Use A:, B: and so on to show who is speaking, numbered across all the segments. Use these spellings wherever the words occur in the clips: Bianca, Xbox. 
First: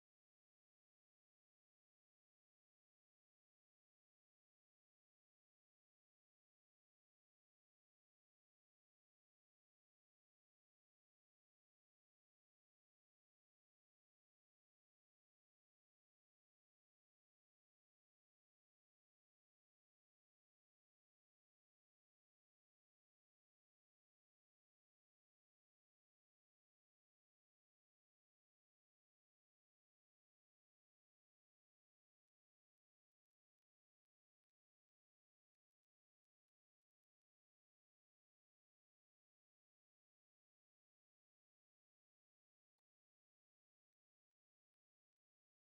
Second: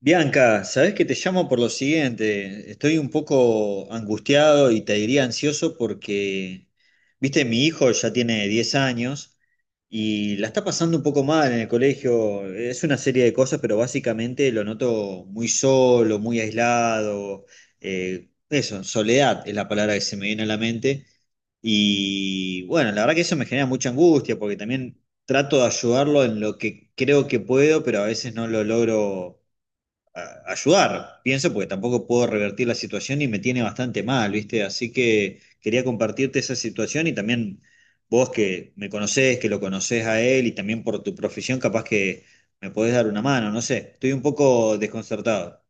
A: Bianca, sabes que te llamo por lo siguiente. Estoy un poco angustiado y te diría ansioso porque, viste, mi hijo ya tiene 10 años y la está pasando un poco mal en el colegio. Es una serie de cosas, pero básicamente lo noto muy solo, muy aislado. Eso, soledad es la palabra que se me viene a la mente. Y bueno, la verdad que eso me genera mucha angustia porque también trato de ayudarlo en lo que creo que puedo, pero a veces no lo logro ayudar, pienso, porque tampoco puedo revertir la situación y me tiene bastante mal, ¿viste? Así que quería compartirte esa situación y también vos que me conocés, que lo conocés a él y también por tu profesión, capaz que me podés dar una mano, no sé, estoy un poco desconcertado.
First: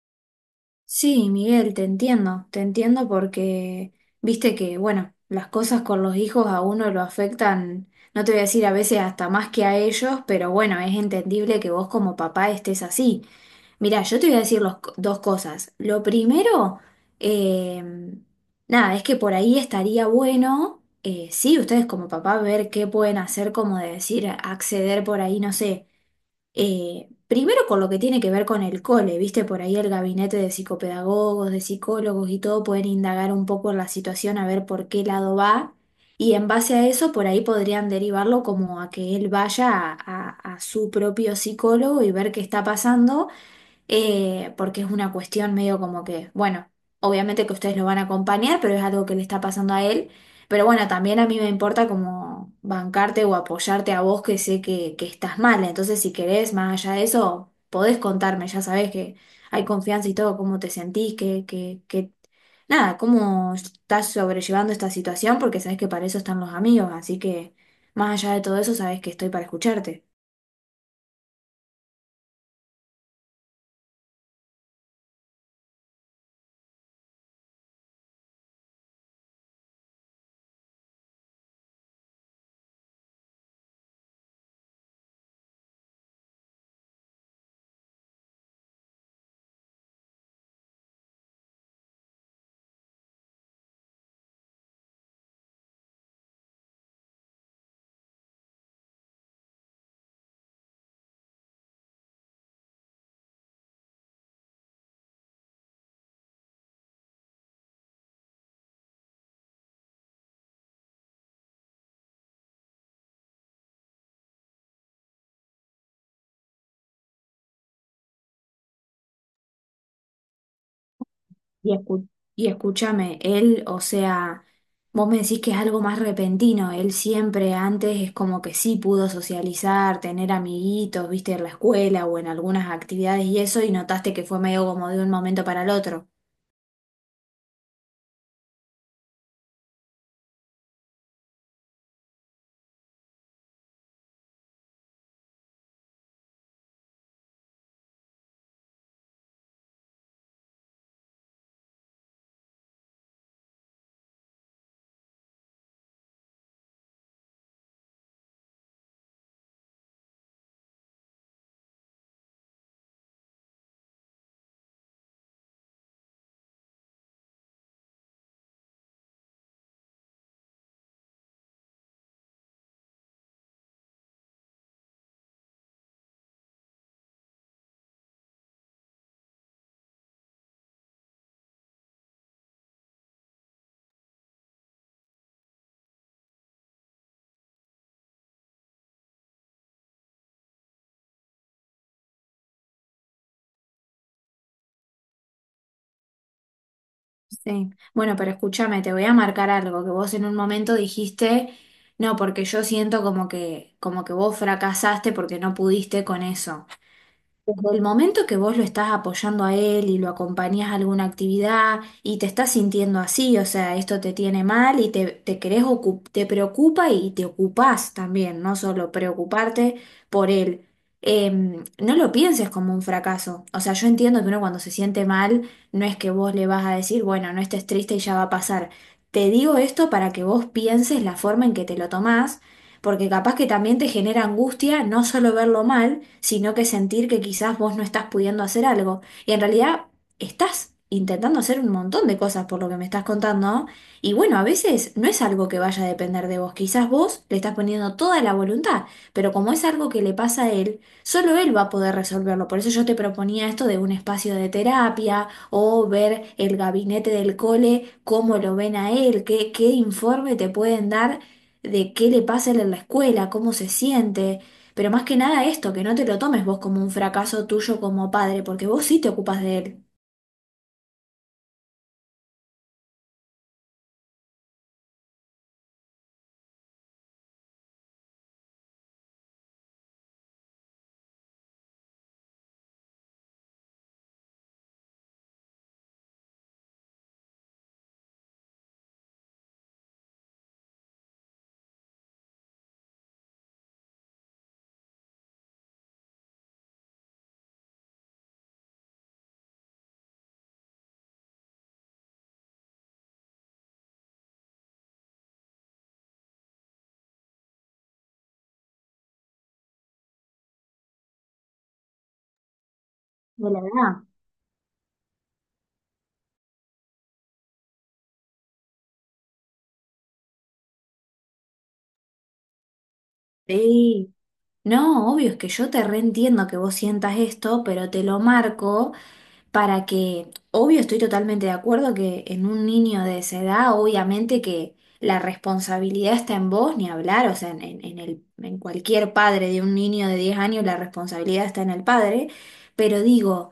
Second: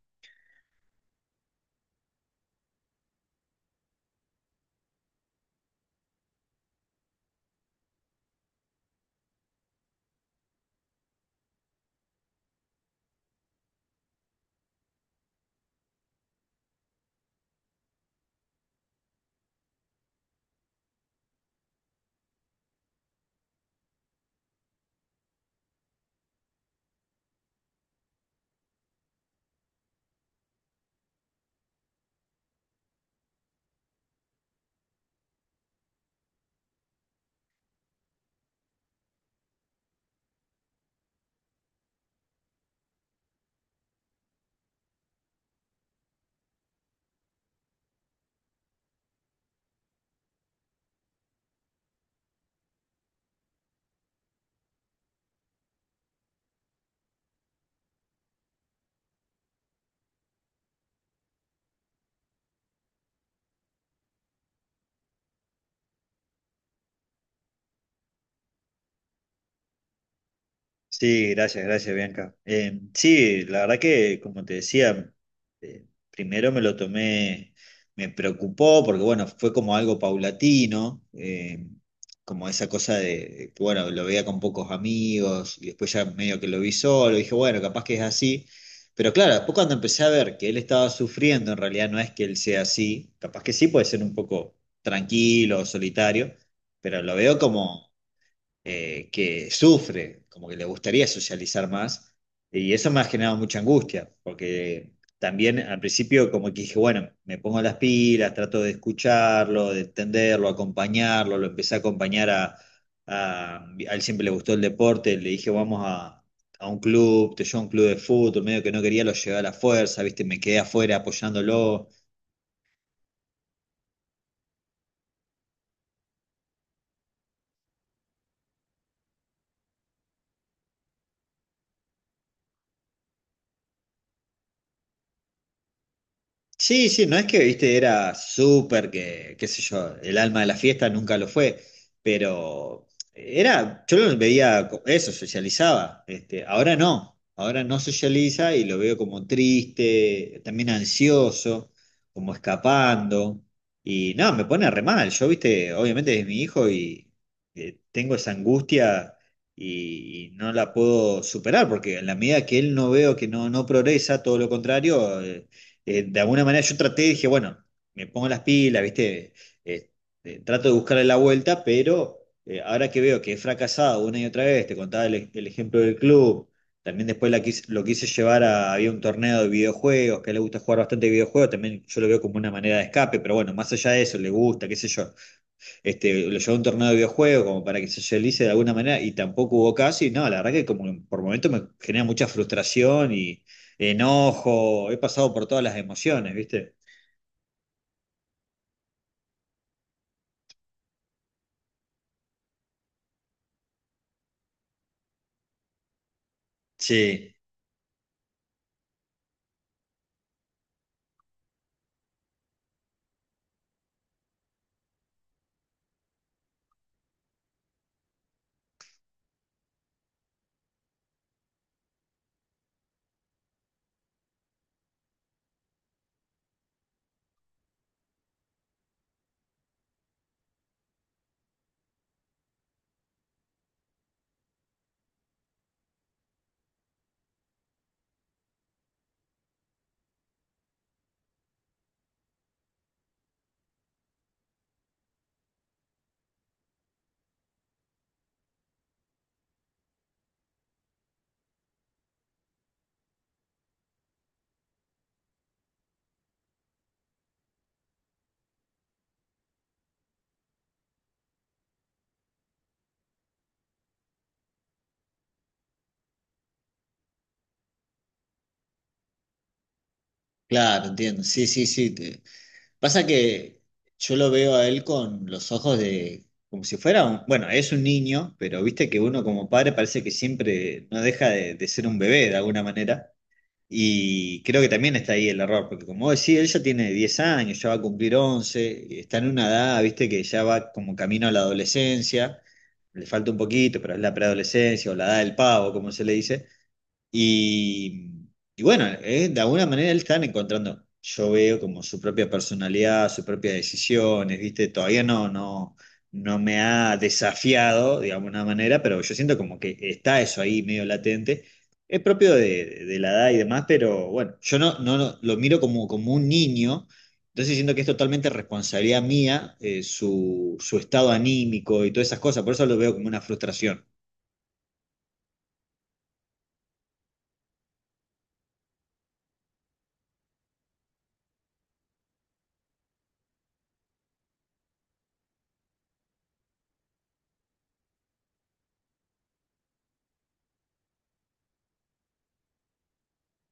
B: Sí, Miguel, te entiendo porque viste que, bueno, las cosas con los hijos a uno lo afectan, no te voy a decir a veces hasta más que a ellos, pero bueno, es entendible que vos como papá estés así. Mirá, yo te voy a decir dos cosas. Lo primero, eh, nada, es que por ahí estaría bueno, sí, ustedes como papá ver qué pueden hacer, como de decir, acceder por ahí, no sé, primero con lo que tiene que ver con el cole, ¿viste? Por ahí el gabinete de psicopedagogos, de psicólogos y todo pueden indagar un poco en la situación a ver por qué lado va, y en base a eso por ahí podrían derivarlo como a que él vaya a su propio psicólogo y ver qué está pasando, porque es una cuestión medio como que, bueno, obviamente que ustedes lo van a acompañar, pero es algo que le está pasando a él. Pero bueno, también a mí me importa como bancarte o apoyarte a vos que sé que estás mal. Entonces, si querés, más allá de eso, podés contarme, ya sabés que hay confianza y todo, cómo te sentís, nada, cómo estás sobrellevando esta situación, porque sabés que para eso están los amigos, así que más allá de todo eso, sabés que estoy para escucharte.
A: Sí, gracias, gracias, Bianca. Sí, la verdad que, como te decía, primero me lo tomé, me preocupó porque, bueno, fue como algo paulatino, como esa cosa de, que, bueno, lo veía con pocos amigos y después ya medio que lo vi solo, dije, bueno, capaz que es así. Pero claro, después cuando empecé a ver que él estaba sufriendo, en realidad no es que él sea así, capaz que sí puede ser un poco tranquilo, solitario, pero lo veo como que sufre, como que le gustaría socializar más, y eso me ha generado mucha angustia, porque también al principio como que dije, bueno, me pongo las pilas, trato de escucharlo, de entenderlo, acompañarlo, lo empecé a acompañar a, a él. Siempre le gustó el deporte, le dije, vamos a un club, te llevo a un club de fútbol, medio que no quería, lo llevé a la fuerza, viste, me quedé afuera
B: Y,
A: apoyándolo.
B: escu- y escúchame, él, o sea, vos me decís que es algo más repentino, él siempre antes es como que sí pudo socializar, tener amiguitos, viste, en la escuela o en algunas actividades y eso, y notaste que fue medio como de un momento para el otro.
A: Sí, sí, no es que, viste, era súper que, qué sé yo, el alma de la fiesta nunca lo fue, pero era, yo lo veía, eso, socializaba, este, ahora no socializa y lo veo como triste, también ansioso, como escapando, y no, me pone re mal, yo, viste, obviamente es mi hijo y tengo esa angustia y no la puedo superar, porque en la medida que él no veo que no progresa, todo lo contrario. De alguna manera yo traté, dije, bueno, me pongo las pilas, ¿viste? Eh, Trato de buscarle la vuelta, pero ahora que veo que he fracasado una y otra vez, te contaba el ejemplo del club, también después lo quise llevar a, había un torneo de videojuegos, que a él le gusta jugar bastante videojuegos, también yo lo veo como una manera de escape, pero bueno, más allá de eso, le gusta, qué sé yo. Este, lo llevó a un torneo de videojuegos como para que se socialice de alguna manera y tampoco hubo casi. No, la verdad que como que por momentos me genera mucha frustración y enojo. He pasado por todas las emociones, ¿viste?
B: Sí. Bueno, pero escúchame, te voy a marcar algo que vos en un momento dijiste, no, porque yo siento como que vos fracasaste porque no pudiste con eso.
A: Sí,
B: Desde el momento que vos lo estás apoyando a él y lo acompañás a alguna actividad y te estás sintiendo así, o sea, esto te tiene mal y te, te preocupa y te ocupás también, no solo preocuparte por él. No lo pienses como un fracaso. O sea, yo entiendo que uno cuando se siente mal, no es que vos le vas a decir, bueno, no estés triste y ya va a pasar. Te digo esto para que vos pienses la forma en que te lo tomás porque capaz que también te genera angustia no solo verlo mal, sino que sentir que quizás vos no estás pudiendo hacer algo. Y en realidad estás intentando hacer un montón de cosas por lo que me estás contando, ¿no? Y bueno, a veces no es algo que vaya a depender de vos, quizás vos le estás poniendo toda la voluntad, pero como es algo que le pasa a él, solo él va a poder resolverlo. Por eso yo te proponía esto de un espacio de terapia o ver el gabinete del cole, cómo lo ven a él, qué informe te pueden dar de qué le pasa a él en la escuela, cómo se siente, pero más que nada esto, que no te lo tomes vos como un fracaso tuyo como padre, porque vos sí te ocupas de él.
A: claro, entiendo. Sí, sí, sí. Pasa que yo lo veo a él con los ojos de, como si fuera un, bueno, es un niño, pero viste que uno como padre parece que siempre no deja de ser un bebé de alguna manera. Y creo que también está ahí el error, porque como vos decís, él ya tiene 10 años, ya va a cumplir 11, está en una edad, viste, que ya va como camino a la adolescencia, le falta un poquito, pero es la preadolescencia o la edad del pavo, como se le dice. Y, y bueno, de alguna manera él está encontrando, yo veo como su propia personalidad, sus propias decisiones, ¿viste? Todavía no me ha desafiado de alguna manera, pero yo siento como que está eso ahí medio latente. Es propio de la edad y
B: De la
A: demás,
B: edad.
A: pero bueno, yo lo miro como, como un niño, entonces siento que es totalmente responsabilidad mía, su estado anímico y todas esas cosas, por eso lo veo como una frustración.
B: Sí. No, obvio, es que yo te reentiendo que vos sientas esto, pero te lo marco, para que, obvio, estoy totalmente de acuerdo que en un niño de esa edad, obviamente que la responsabilidad está en vos, ni hablar, o sea, en cualquier padre de un niño de 10 años, la responsabilidad está en el padre, pero digo,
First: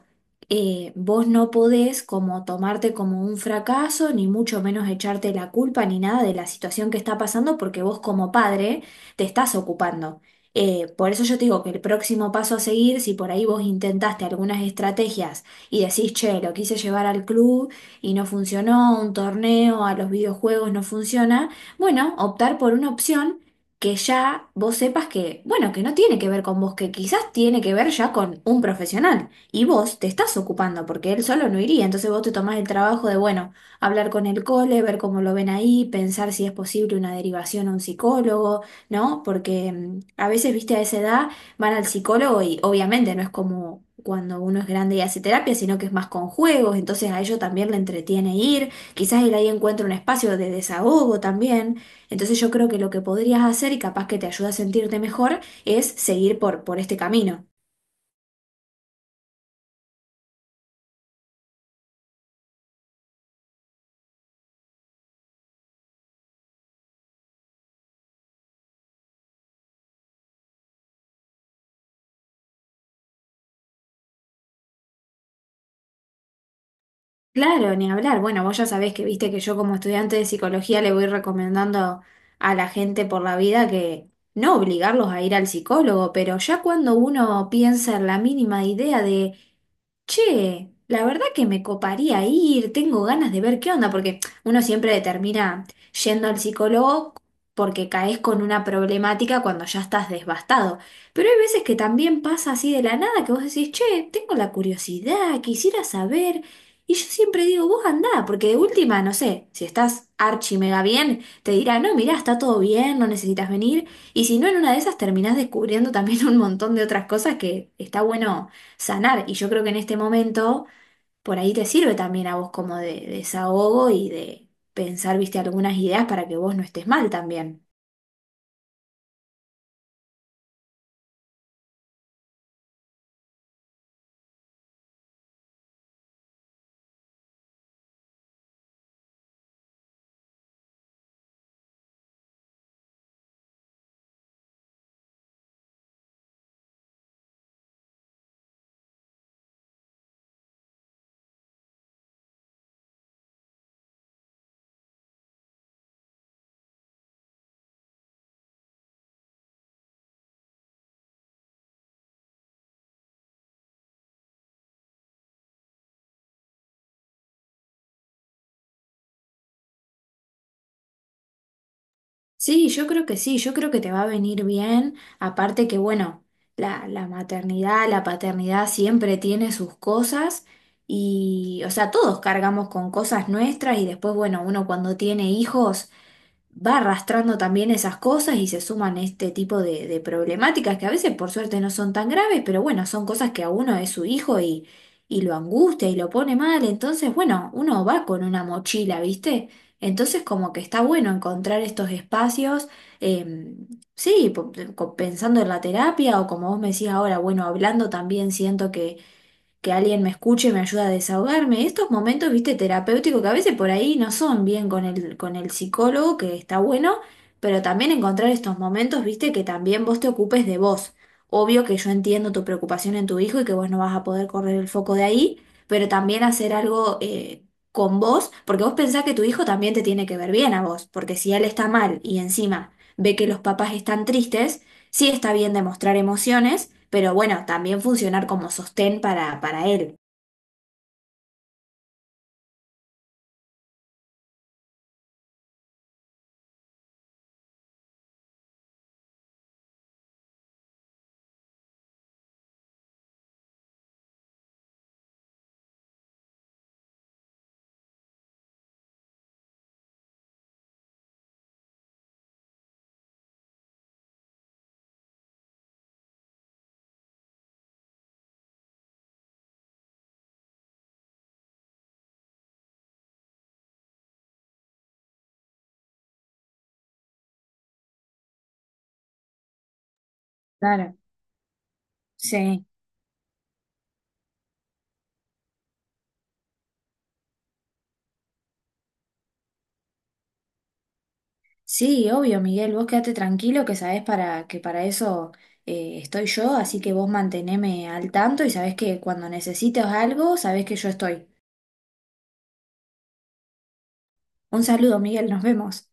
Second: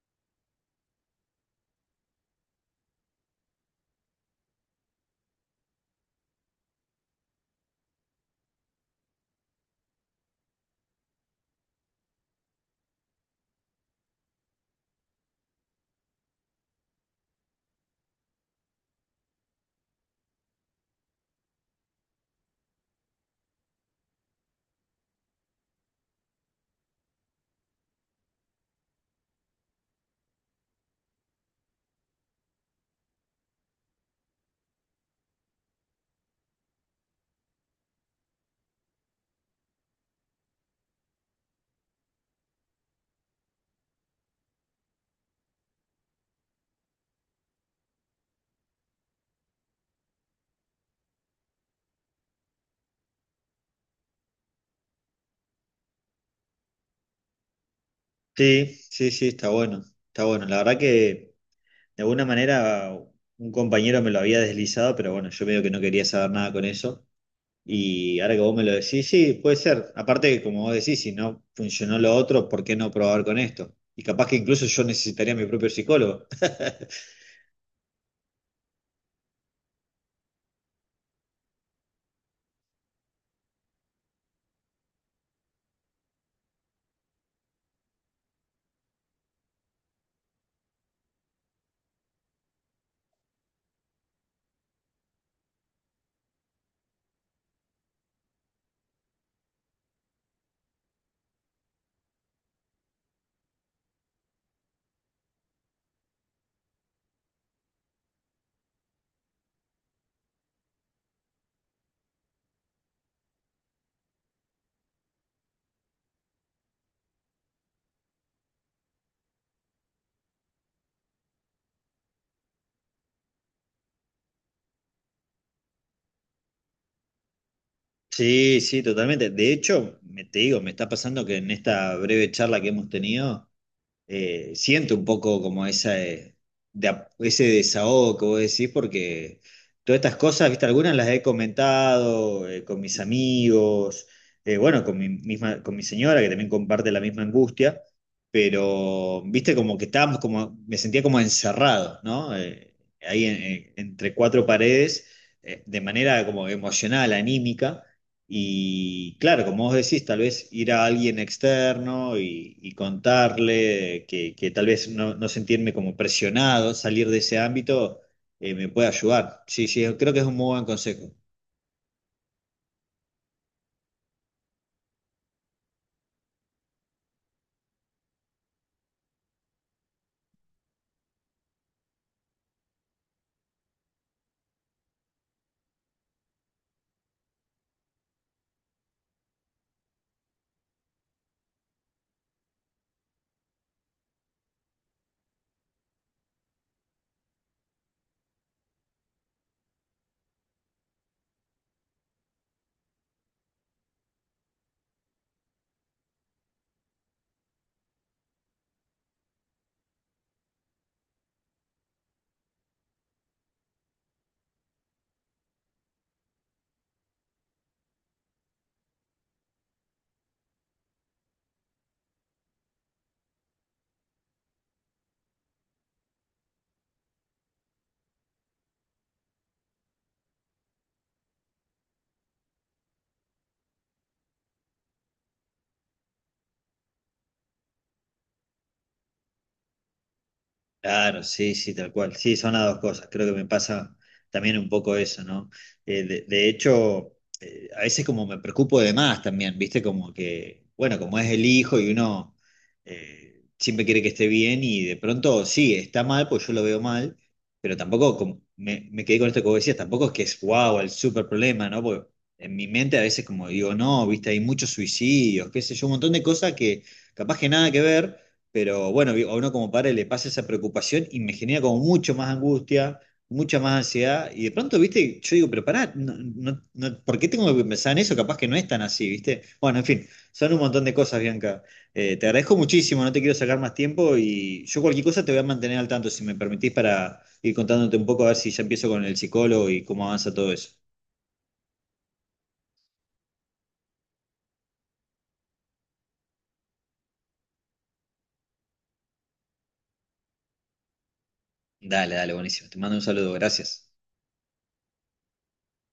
B: vos no podés como tomarte como un fracaso, ni mucho menos echarte la culpa ni nada de la situación que está pasando, porque vos como padre te estás ocupando. Por eso yo te digo que el próximo paso a seguir, si por ahí vos intentaste algunas estrategias, y decís, che, lo quise llevar al club y no funcionó, un torneo, a los videojuegos no funciona, bueno, optar por una opción que ya vos sepas que, bueno, que no tiene que ver con vos, que quizás tiene que ver ya con un profesional y vos te estás ocupando porque él solo no iría, entonces vos te tomás el trabajo de, bueno, hablar con el cole, ver cómo lo ven ahí, pensar si es posible una derivación a un psicólogo, ¿no? Porque a veces, viste, a esa edad van al psicólogo y obviamente no es como cuando uno es grande y hace terapia, sino que es más con juegos, entonces a ellos también le entretiene ir, quizás él ahí encuentra un espacio de desahogo también, entonces yo creo que lo que podrías hacer y capaz que te ayuda a sentirte mejor es seguir por este camino.
A: Sí, sí, sí, está bueno, está bueno. La verdad que de alguna manera un compañero me lo había deslizado, pero bueno, yo medio que no quería saber nada con eso. Y ahora que vos me lo decís, sí, puede ser. Aparte que como vos decís, si no funcionó lo otro, ¿por qué no probar con esto? Y capaz que incluso yo necesitaría mi propio psicólogo.
B: Claro, ni hablar, bueno, vos ya sabés que viste que yo como estudiante de psicología le voy recomendando a la gente por la vida que no obligarlos a ir al psicólogo, pero ya cuando uno piensa en la mínima idea de che, la verdad que me coparía ir, tengo ganas de ver qué onda, porque uno siempre termina yendo al psicólogo porque caes con una problemática cuando ya estás devastado. Pero hay veces que también pasa así de la nada que vos decís, che, tengo la curiosidad, quisiera saber. Y yo siempre digo, vos andá, porque de última, no sé, si estás archi mega bien, te dirá, no, mirá, está todo bien, no necesitas venir. Y si no, en una de esas terminás descubriendo también un montón de otras cosas que está bueno sanar. Y yo creo que en este momento por ahí te sirve también a vos como de desahogo y de pensar, viste, algunas ideas para que vos no estés mal también.
A: Sí, sí, totalmente. De hecho, te digo, me está pasando que en esta breve charla que hemos tenido... siento un poco como esa, ese desahogo que vos decís, porque todas estas cosas, viste, algunas las he comentado con mis amigos, bueno, con mi misma, con mi señora, que también comparte la misma angustia, pero, viste, como que estábamos como, me sentía como encerrado, ¿no? Ahí entre cuatro paredes, de manera como emocional, anímica. Y claro, como vos decís, tal vez ir a alguien externo y contarle que tal vez no sentirme como presionado, salir de ese ámbito, me puede ayudar. Sí, sí, creo que es un muy buen consejo.
B: Sí, yo creo que sí, yo creo que te va a venir bien. Aparte que, bueno, la maternidad, la paternidad siempre tiene sus cosas. Y, o sea, todos cargamos con cosas nuestras y después, bueno, uno cuando tiene hijos va arrastrando también esas cosas y se suman este tipo de problemáticas que a veces por suerte no son tan graves, pero bueno, son cosas que a uno es su hijo y lo angustia y lo pone mal, entonces bueno, uno va con una mochila, ¿viste? Entonces como que está bueno encontrar estos espacios, eh, pensando en la terapia o como vos me decís ahora, bueno, hablando también siento que alguien me escuche me ayuda a desahogarme. Estos momentos, viste, terapéuticos que a veces por ahí no son bien con el psicólogo, que está bueno, pero también encontrar estos momentos, viste, que también vos te ocupes de vos. Obvio que yo entiendo tu preocupación en tu hijo y que vos no vas a poder correr el foco de ahí, pero también hacer algo con vos, porque vos pensás que tu hijo también te tiene que ver bien a vos, porque si él está mal y encima ve que los papás están tristes, sí está bien demostrar emociones, pero bueno, también funcionar como sostén para él.
A: Claro, sí, sí, tal cual. Sí, son las dos cosas. Creo que me pasa también un poco eso, ¿no? De hecho, a veces como me preocupo de más también, ¿viste? Como que, bueno, como es el hijo y uno siempre quiere que esté bien y de pronto sí, está mal, pues yo lo veo mal, pero tampoco, me quedé con esto que vos decías, tampoco es que es wow, el súper problema, ¿no? Porque en mi mente a veces como digo, no, ¿viste? Hay muchos suicidios, qué sé yo, un montón de cosas que capaz que nada que ver. Pero bueno, digo, a uno como padre le pasa esa preocupación y me genera como mucho más angustia, mucha más ansiedad. Y de pronto, viste, yo digo, pero pará, no, ¿por qué tengo que pensar en eso? Capaz que no es tan así, viste. Bueno, en fin, son un montón de
B: Claro,
A: cosas, Bianca. Te agradezco
B: sí,
A: muchísimo, no te quiero sacar más tiempo y yo cualquier cosa te voy a mantener al tanto, si me permitís, para ir contándote un poco, a ver si ya empiezo con el psicólogo y cómo avanza todo eso.
B: sí, obvio, Miguel, vos quédate tranquilo que sabés que para eso estoy yo, así que vos manteneme al tanto y sabés que cuando necesites algo, sabés que yo estoy.
A: Dale, dale, buenísimo. Te mando un saludo, gracias.
B: Un saludo, Miguel, nos vemos.